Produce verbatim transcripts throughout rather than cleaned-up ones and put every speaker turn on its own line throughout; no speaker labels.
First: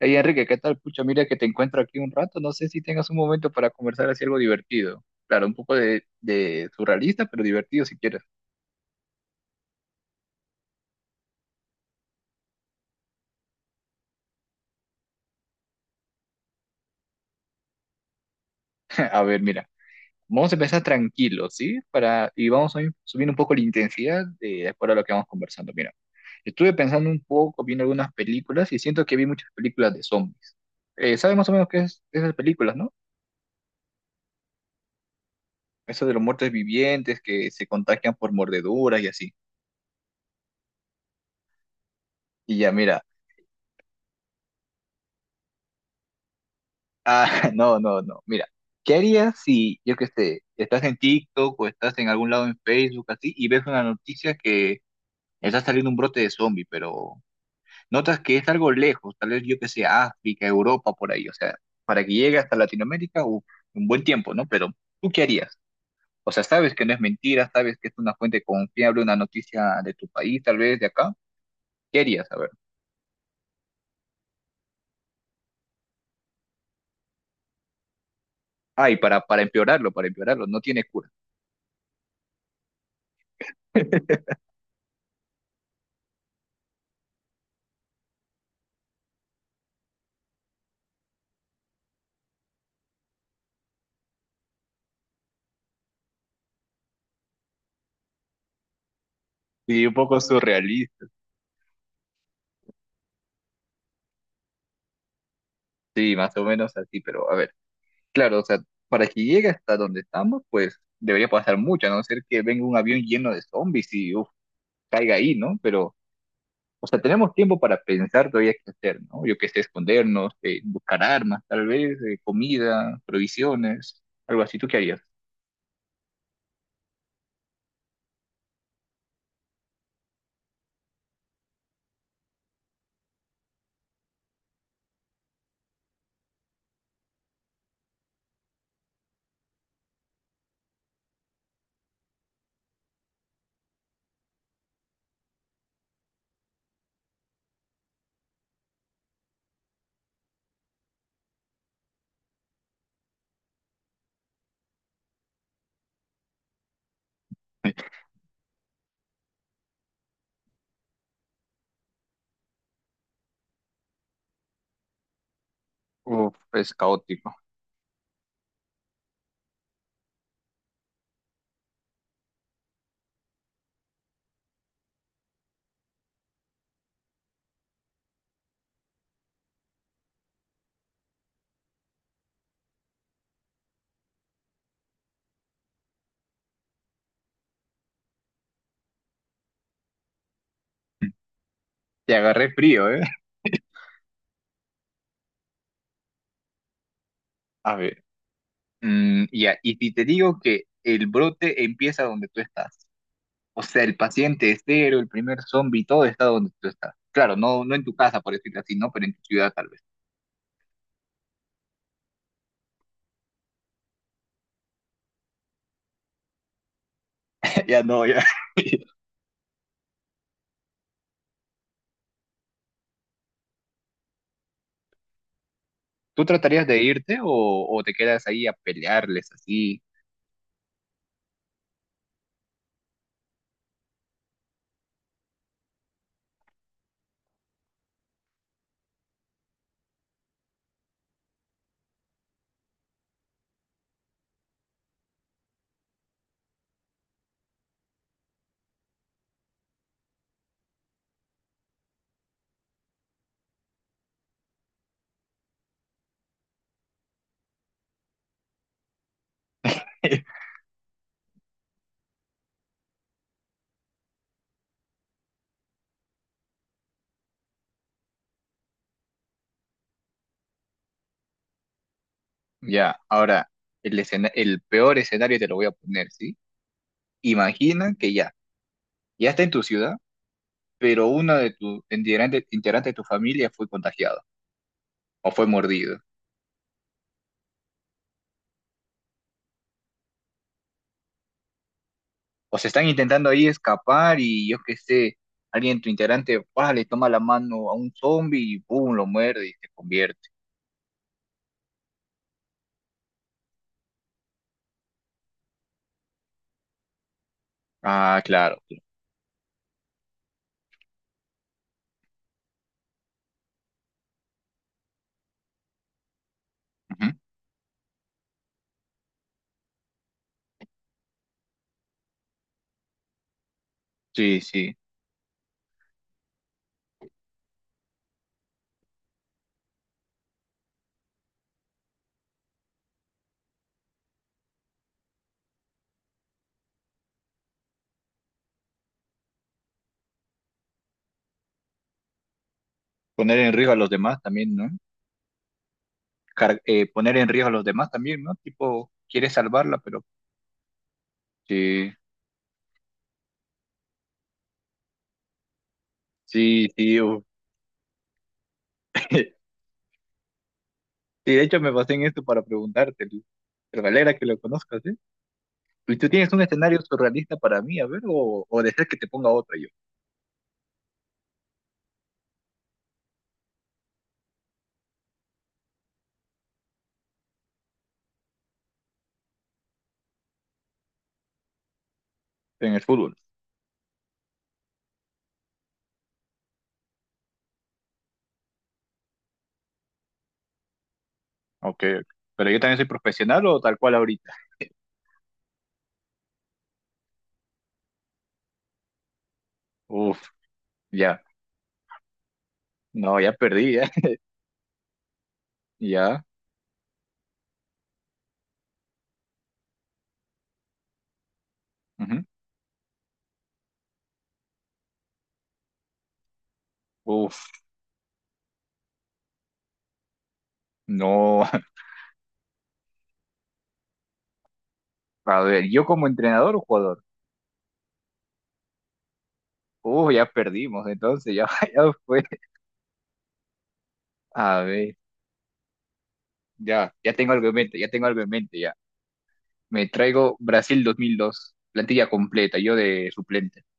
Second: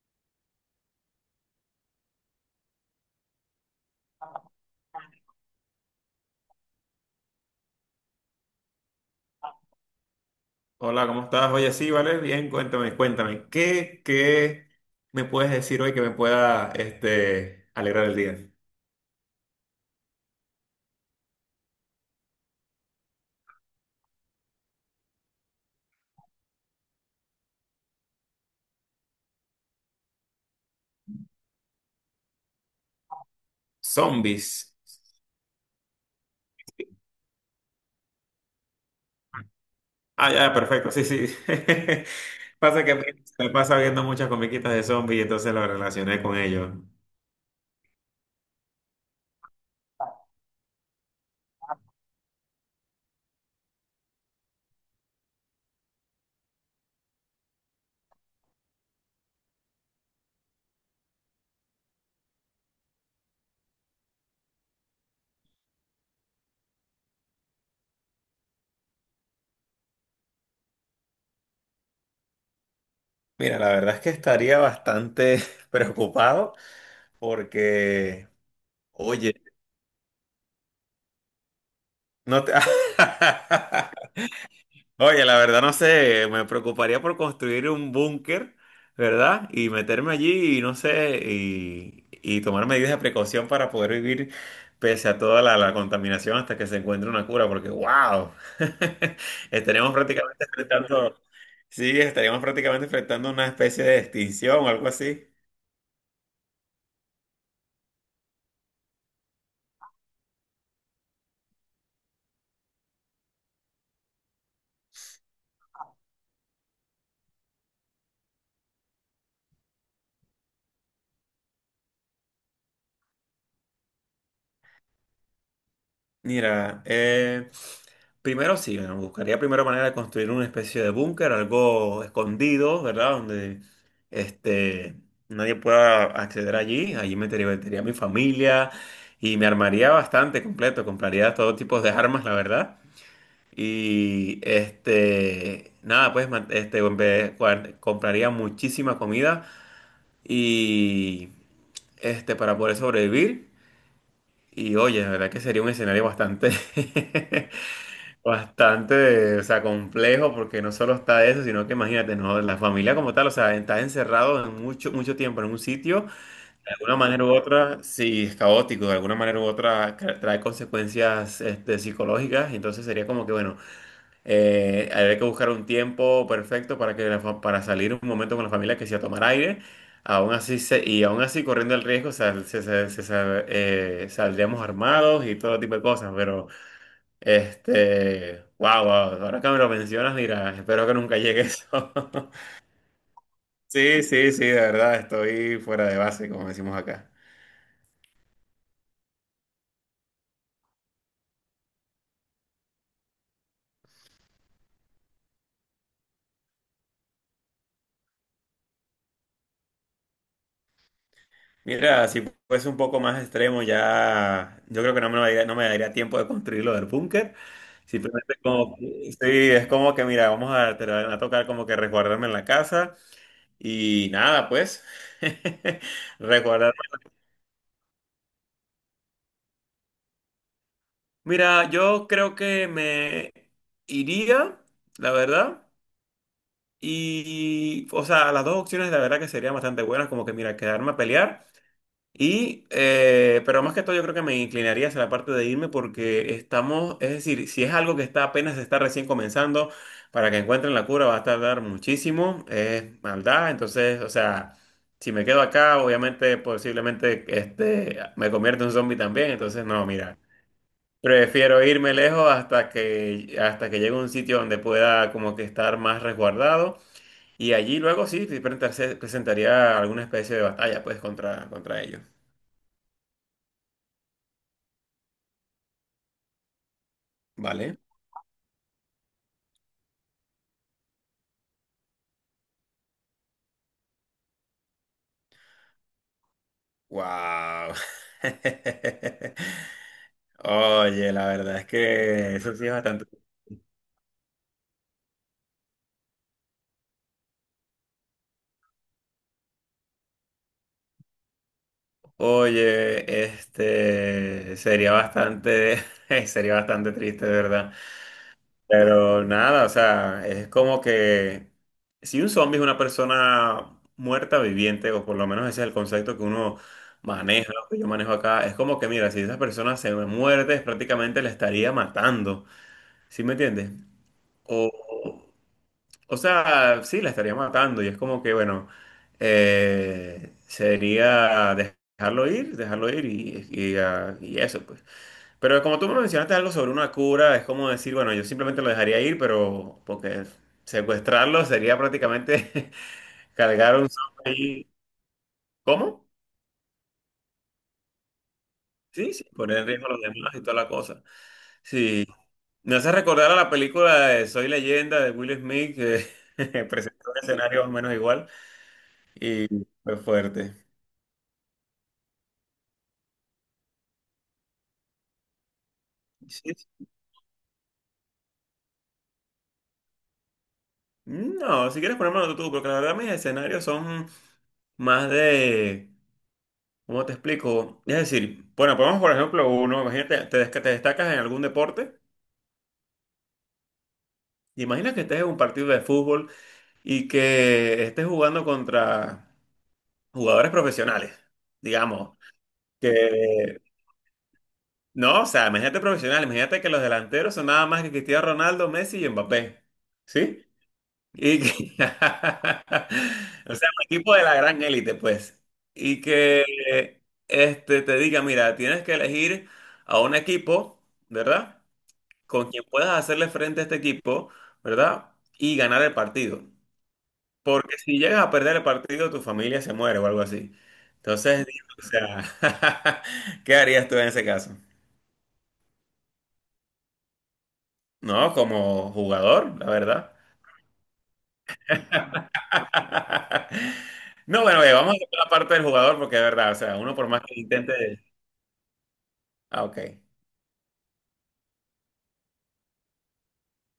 Hey Enrique, ¿qué tal? Pucha, mira que te encuentro aquí un rato. No sé si tengas un momento para conversar así algo divertido. Claro, un poco de, de surrealista, pero divertido si quieres.
Hola, ¿cómo estás? Oye, sí, vale, bien, cuéntame, cuéntame, ¿qué, qué me puedes decir hoy que me pueda, este, alegrar el día?
A ver, mira, vamos a empezar tranquilo, ¿sí? Para, y vamos a ir subiendo un poco la intensidad de, de acuerdo a lo que vamos conversando. Mira, estuve pensando un poco, viendo algunas películas y siento que vi muchas películas de zombies. Eh, ¿sabes más o menos qué es esas películas, no?
Zombies.
Eso de los muertos vivientes que se contagian por mordeduras y así.
Ah, ya, perfecto, sí, sí.
Y ya,
Pasa que
mira.
me pasa viendo muchas comiquitas de zombies y entonces lo relacioné con ellos.
Ah, no, no, no. Mira, ¿qué harías si, yo qué sé, estás en TikTok o estás en algún lado en Facebook así y ves una noticia que está saliendo un brote de zombie, pero notas que es algo lejos, tal vez yo qué sé, África, Europa, por ahí, o sea, para que llegue hasta Latinoamérica, uf, un buen tiempo, ¿no? Pero, ¿tú qué harías? O sea, sabes que no es mentira, sabes que es una fuente confiable, una noticia de tu país, tal vez de acá. ¿Qué harías? A ver.
Mira, la verdad es que estaría bastante preocupado porque,
Ay, para, para
oye,
empeorarlo, para empeorarlo, no tiene cura.
no te... Oye, la verdad no sé, me preocuparía por construir un búnker, ¿verdad? Y meterme allí y no sé, y, y tomar medidas de precaución para poder vivir pese a toda la, la contaminación hasta que se encuentre una cura, porque wow,
Sí,
estaríamos
un poco
prácticamente
surrealista.
enfrentando, sí, estaríamos prácticamente enfrentando una especie de extinción o algo así.
Sí, más o menos así, pero a ver, claro, o sea, para que llegue hasta donde estamos, pues debería pasar mucho, a no ser que venga un avión lleno de zombies y uf, caiga ahí, ¿no? Pero, o sea, tenemos tiempo para pensar todavía qué hacer, ¿no? Yo qué sé, escondernos, eh, buscar armas, tal vez, eh, comida, provisiones, algo así. ¿Tú qué harías?
Mira, eh, primero sí, bueno, buscaría primero manera de construir una especie de búnker, algo escondido, ¿verdad? Donde este, nadie pueda acceder allí. Allí me metería a mi familia y me armaría bastante completo. Compraría todo tipo de armas, la verdad. Y este, nada, pues man- este, en vez- cuan- compraría muchísima comida y este, para poder sobrevivir. Y oye, la verdad que sería un escenario bastante Bastante, o sea, complejo porque no solo está eso, sino que imagínate, ¿no? La familia como tal, o sea, está encerrado en mucho, mucho tiempo en un sitio,
Uf,
de
es
alguna manera u
caótico.
otra, sí, es caótico, de alguna manera u otra ca- trae consecuencias este, psicológicas, entonces sería como que, bueno, eh, habría que buscar un tiempo perfecto para, que la fa- para salir un momento con la familia que sea a tomar aire, aún así, se- y aún así corriendo el riesgo, sal- se- se- se- sal- eh, saldríamos armados y todo tipo de cosas, pero... Este, wow, wow, ahora que me lo mencionas, mira, espero que nunca llegue eso.
Te agarré frío, ¿eh?
Sí, sí, sí, de verdad, estoy fuera de base, como decimos acá.
A ver, mm, ya, y si te digo que el brote empieza donde tú estás. O sea, el paciente es cero, el primer zombie, todo está donde tú estás. Claro, no, no en tu casa, por decirlo así, ¿no? Pero en tu ciudad tal vez.
Mira, si fuese un poco más extremo, ya yo creo que no me daría, no me daría tiempo de construir lo del búnker.
Ya no, ya.
Simplemente como, que- sí, es como que, mira, vamos a, te van a tocar como que resguardarme en la casa y nada, pues,
¿Tú tratarías
resguardarme.
de irte o, o te quedas ahí a pelearles así?
Mira, yo creo que me iría, la verdad. Y, o sea, las dos opciones la verdad que serían bastante buenas, como que, mira, quedarme a pelear. Y, eh, pero más que todo yo creo que me inclinaría hacia la parte de irme porque estamos, es decir, si es algo que está apenas está recién comenzando, para que encuentren la cura va a tardar muchísimo, es maldad, entonces, o sea, si me quedo acá, obviamente, posiblemente, este, me convierto en un zombie también, entonces, no, mira. Prefiero irme lejos hasta que, hasta que llegue a un sitio donde pueda como que estar más resguardado. Y allí luego sí te presenta- presentaría alguna especie de batalla, pues, contra, contra ellos.
Ya, ahora, el, escena- el peor escenario te lo voy a poner, ¿sí?
¿Vale?
Imagina que ya, ya está en tu ciudad, pero uno de tus integrante- integrantes de tu familia fue contagiado o fue mordido.
¡Wow! Oye, la verdad es que eso
O
sí
se
es
están
bastante.
intentando ahí escapar y yo qué sé, alguien, tu integrante, ¡pah!, le toma la mano a un zombie y ¡pum!, lo muerde y se convierte.
Oye, este sería bastante, sería bastante triste, de verdad.
Ah, claro. Claro.
Pero nada, o sea, es como que si un zombie es una persona muerta viviente, o por lo menos ese es el concepto que uno
Ujú.
maneja, o que yo manejo acá, es como que mira, si esa persona se muerde, es prácticamente la estaría matando, ¿sí me entiendes?
Sí,
O,
sí.
o sea, sí, la estaría matando y es como que, bueno, eh, sería dejarlo ir, dejarlo ir y, y, ah, y eso, pues. Pero como tú me mencionaste algo sobre una cura, es como decir, bueno, yo simplemente lo dejaría ir, pero porque secuestrarlo sería prácticamente
Poner en riesgo
cargar
a los
un
demás
zombie
también, ¿no?
ahí. ¿Cómo?
Car- eh, poner en riesgo a los demás también, ¿no? Tipo,
Sí, sí,
quieres
poner en
salvarla,
riesgo a los
pero...
demás y toda la cosa.
Sí,
Sí. Me hace recordar a la película de Soy Leyenda de Will Smith, que
sí, sí.
presentó un
Uf.
escenario más o menos igual y fue fuerte.
Sí, de hecho me basé en esto para preguntarte. Lu. Pero me alegra que lo conozcas, ¿eh? ¿Y tú tienes un
Sí.
escenario surrealista para mí, a ver, o, o deseas que te ponga otro yo
No, si quieres ponérmelo tú, porque la verdad mis escenarios son más de ¿Cómo te explico? Es decir, bueno, ponemos por ejemplo uno, imagínate, te, des- que te destacas en algún deporte,
en el fútbol?
imagina que estés en un partido de fútbol y que estés jugando contra jugadores profesionales,
Ok,
digamos,
pero yo también soy profesional
que,
o tal cual ahorita.
no, o sea, imagínate profesional, imagínate que los delanteros son nada más que Cristiano Ronaldo, Messi y Mbappé,
Uf,
¿sí?
ya,
Y que,
no, ya
o sea,
perdí,
un
ya,
equipo de la gran élite, pues, y
ya.
que este, te diga, mira, tienes que elegir a un equipo, ¿verdad?
Ujú.
Con quien puedas hacerle frente a este equipo, ¿verdad? Y ganar el partido.
Uf,
Porque si llegas a perder el partido, tu familia se muere o algo así. Entonces,
no,
digo, o sea, ¿qué harías tú en ese caso?
a ver, yo como entrenador o jugador.
No, como jugador, la
Uf,
verdad.
ya perdimos, entonces ya, ya fue.
No, bueno,
A
ve, vamos
ver,
a hacer la parte del jugador porque es verdad, o sea,
ya,
uno por
ya
más
tengo
que
algo en mente, ya
intente...
tengo algo en mente, ya.
Ah,
Me
ok.
traigo Brasil dos mil dos, plantilla completa, yo de suplente.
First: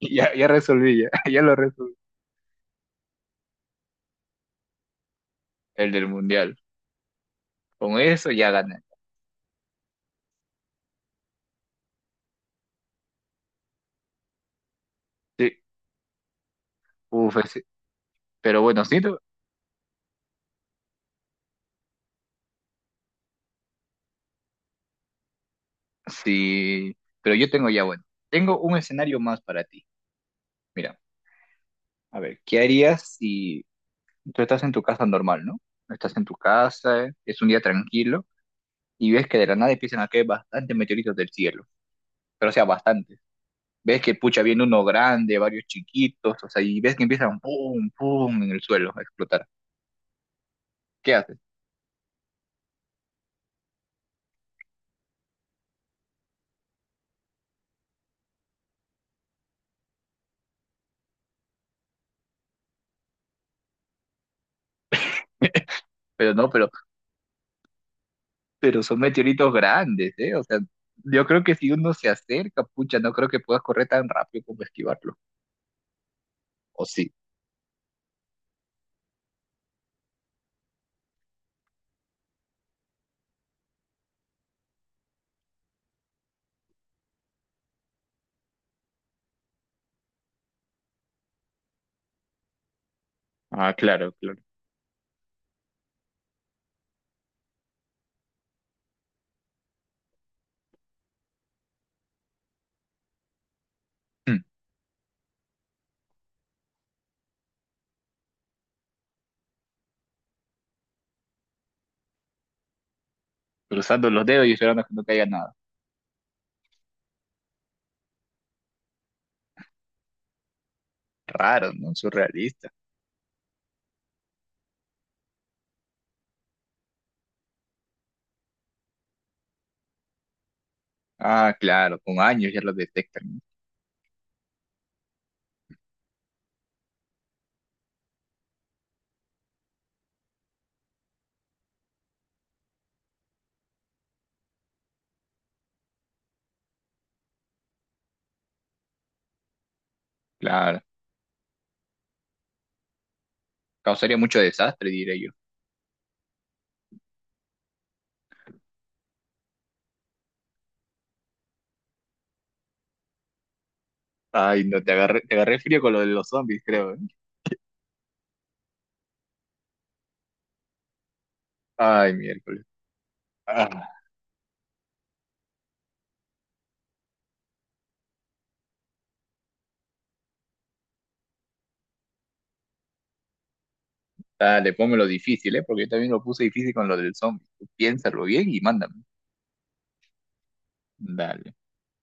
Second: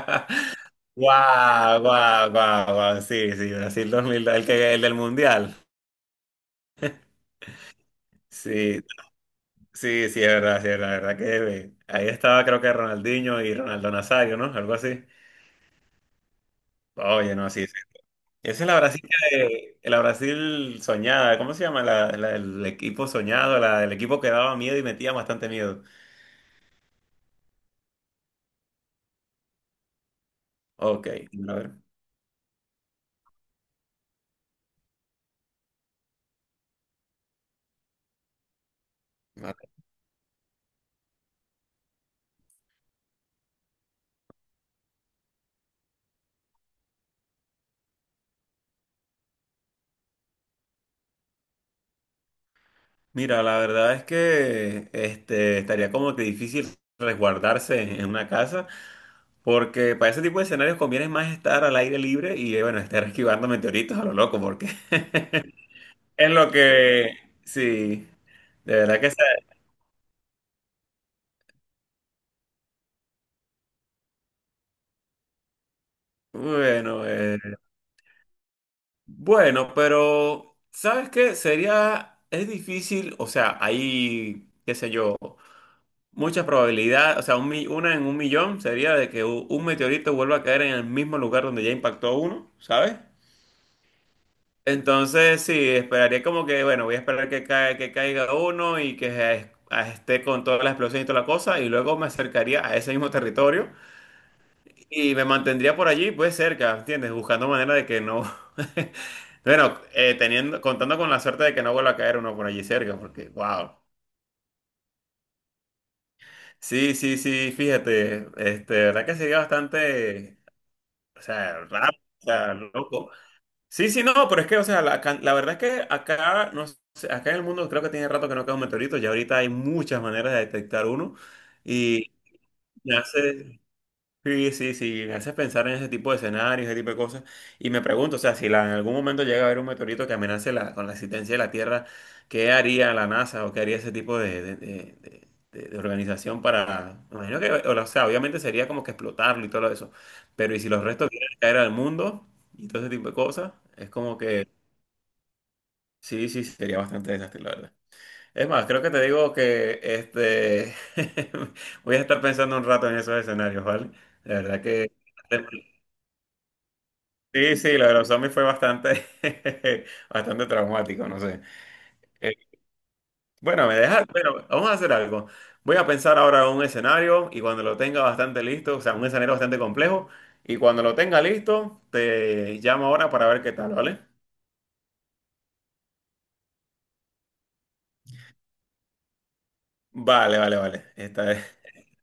Ya, ya resolví, ya, ya lo
Guau,
resolví.
guau, guau, guau. Sí, sí, Brasil dos mil dos, el que, el del Mundial.
El del Mundial. Con eso ya
Sí,
gané.
sí, sí, es verdad, sí, es verdad, la verdad que eh, ahí estaba creo que Ronaldinho y Ronaldo Nazario, ¿no? Algo así.
Sí,
Oye,
uf,
no,
ese-
sí, sí.
pero
Esa es la
bueno, sí.
Brasil que- la Brasil soñada, ¿cómo se llama? La, la del equipo soñado, la del equipo que daba miedo y metía bastante miedo.
Sí, pero yo tengo ya, bueno, tengo un escenario más para ti. Mira,
Ok, a ver.
a ver, ¿qué harías si tú estás en tu casa normal, ¿no? Estás en tu casa, eh, es un día tranquilo y ves que de la
Vale.
nada empiezan a caer bastantes meteoritos del cielo, pero o sea, bastantes. Ves que pucha viene uno grande, varios chiquitos, o sea, y ves que empiezan pum, pum en el suelo a explotar. ¿Qué haces?
Mira, la verdad es que este, estaría como que difícil resguardarse en una casa, porque para ese tipo de escenarios conviene más estar al aire libre y, eh, bueno, estar esquivando meteoritos a lo loco, porque es
Pero no,
lo
pero,
que, sí, de
pero son
verdad que sea,
meteoritos grandes, ¿eh? O sea, yo creo que si uno se acerca, pucha, no creo que puedas correr tan rápido como esquivarlo. ¿O
bueno,
sí?
eh, bueno, pero ¿sabes qué? Sería, es difícil, o sea, hay, qué sé yo, mucha probabilidad, o sea, un mi- una en un millón sería de que u- un meteorito vuelva a caer en el mismo lugar donde ya impactó uno, ¿sabes?
Ah, claro, claro.
Entonces, sí, esperaría como que, bueno, voy a esperar que, cae, que caiga uno y que eh, esté con toda la explosión y toda la cosa, y luego me acercaría a ese mismo territorio
Mm.
y me mantendría por allí, pues cerca, ¿entiendes? Buscando manera de que no. Bueno, eh, teniendo, contando con la suerte de que no vuelva a caer uno por allí cerca, porque, wow.
Cruzando los dedos y esperando que no caiga nada.
Sí, sí, sí, fíjate, este, verdad que sería bastante, o sea,
Raro, ¿no?
raro, o sea,
Surrealista.
loco. Sí, sí, no, pero es que, o sea, la, can- la verdad es que acá, no sé, acá en el mundo creo que tiene rato que no cae un meteorito, ya ahorita hay muchas maneras de detectar uno
Ah, claro,
y
con años ya lo detectan, ¿no?
hace, sí, sí, sí, me hace pensar en ese tipo de escenarios, ese tipo de cosas. Y me pregunto, o sea, si la- en algún momento llega a haber un meteorito que amenace la, con la existencia de la Tierra, ¿qué haría la NASA o qué haría ese tipo de, de- de- de- de- de organización para... me imagino que, o sea, obviamente sería como que explotarlo y todo eso. Pero ¿y si
Claro.
los restos vienen a caer al mundo y todo ese tipo de cosas? Es
Causaría
como
mucho
que,
desastre, diré yo.
sí, sí, sí, sería bastante desastre, la verdad. Es más, creo que te digo que este voy a estar pensando un rato en esos escenarios, ¿vale? La verdad
Ay, no,
que...
te agarré, te agarré frío con lo de los zombies, creo, ¿eh?
Sí, sí, lo de los zombies fue bastante, bastante traumático, no sé.
Ay,
Eh,
miércoles.
bueno, me
Ah,
dejas, bueno, vamos a hacer algo. Voy a pensar ahora un escenario y cuando lo tenga bastante listo, o sea, un escenario bastante complejo, y cuando lo tenga listo, te llamo ahora para ver qué tal, ¿vale?
dale, pónmelo difícil, ¿eh? Porque yo también lo puse difícil con lo del zombie. Tú piénsalo bien y mándame.
Vale, vale, vale. Esta vez,
Dale.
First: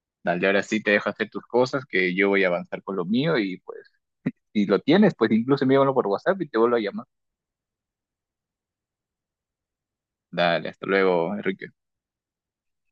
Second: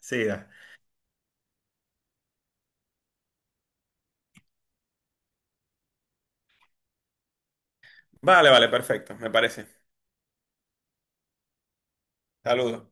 sí,
Dale,
da.
ahora sí te dejo hacer tus cosas, que yo voy a avanzar con lo mío y pues, si lo tienes, pues incluso envíamelo por WhatsApp y te vuelvo a llamar.
Vale, vale, perfecto, me parece.
Dale, hasta luego, Enrique.
Saludos.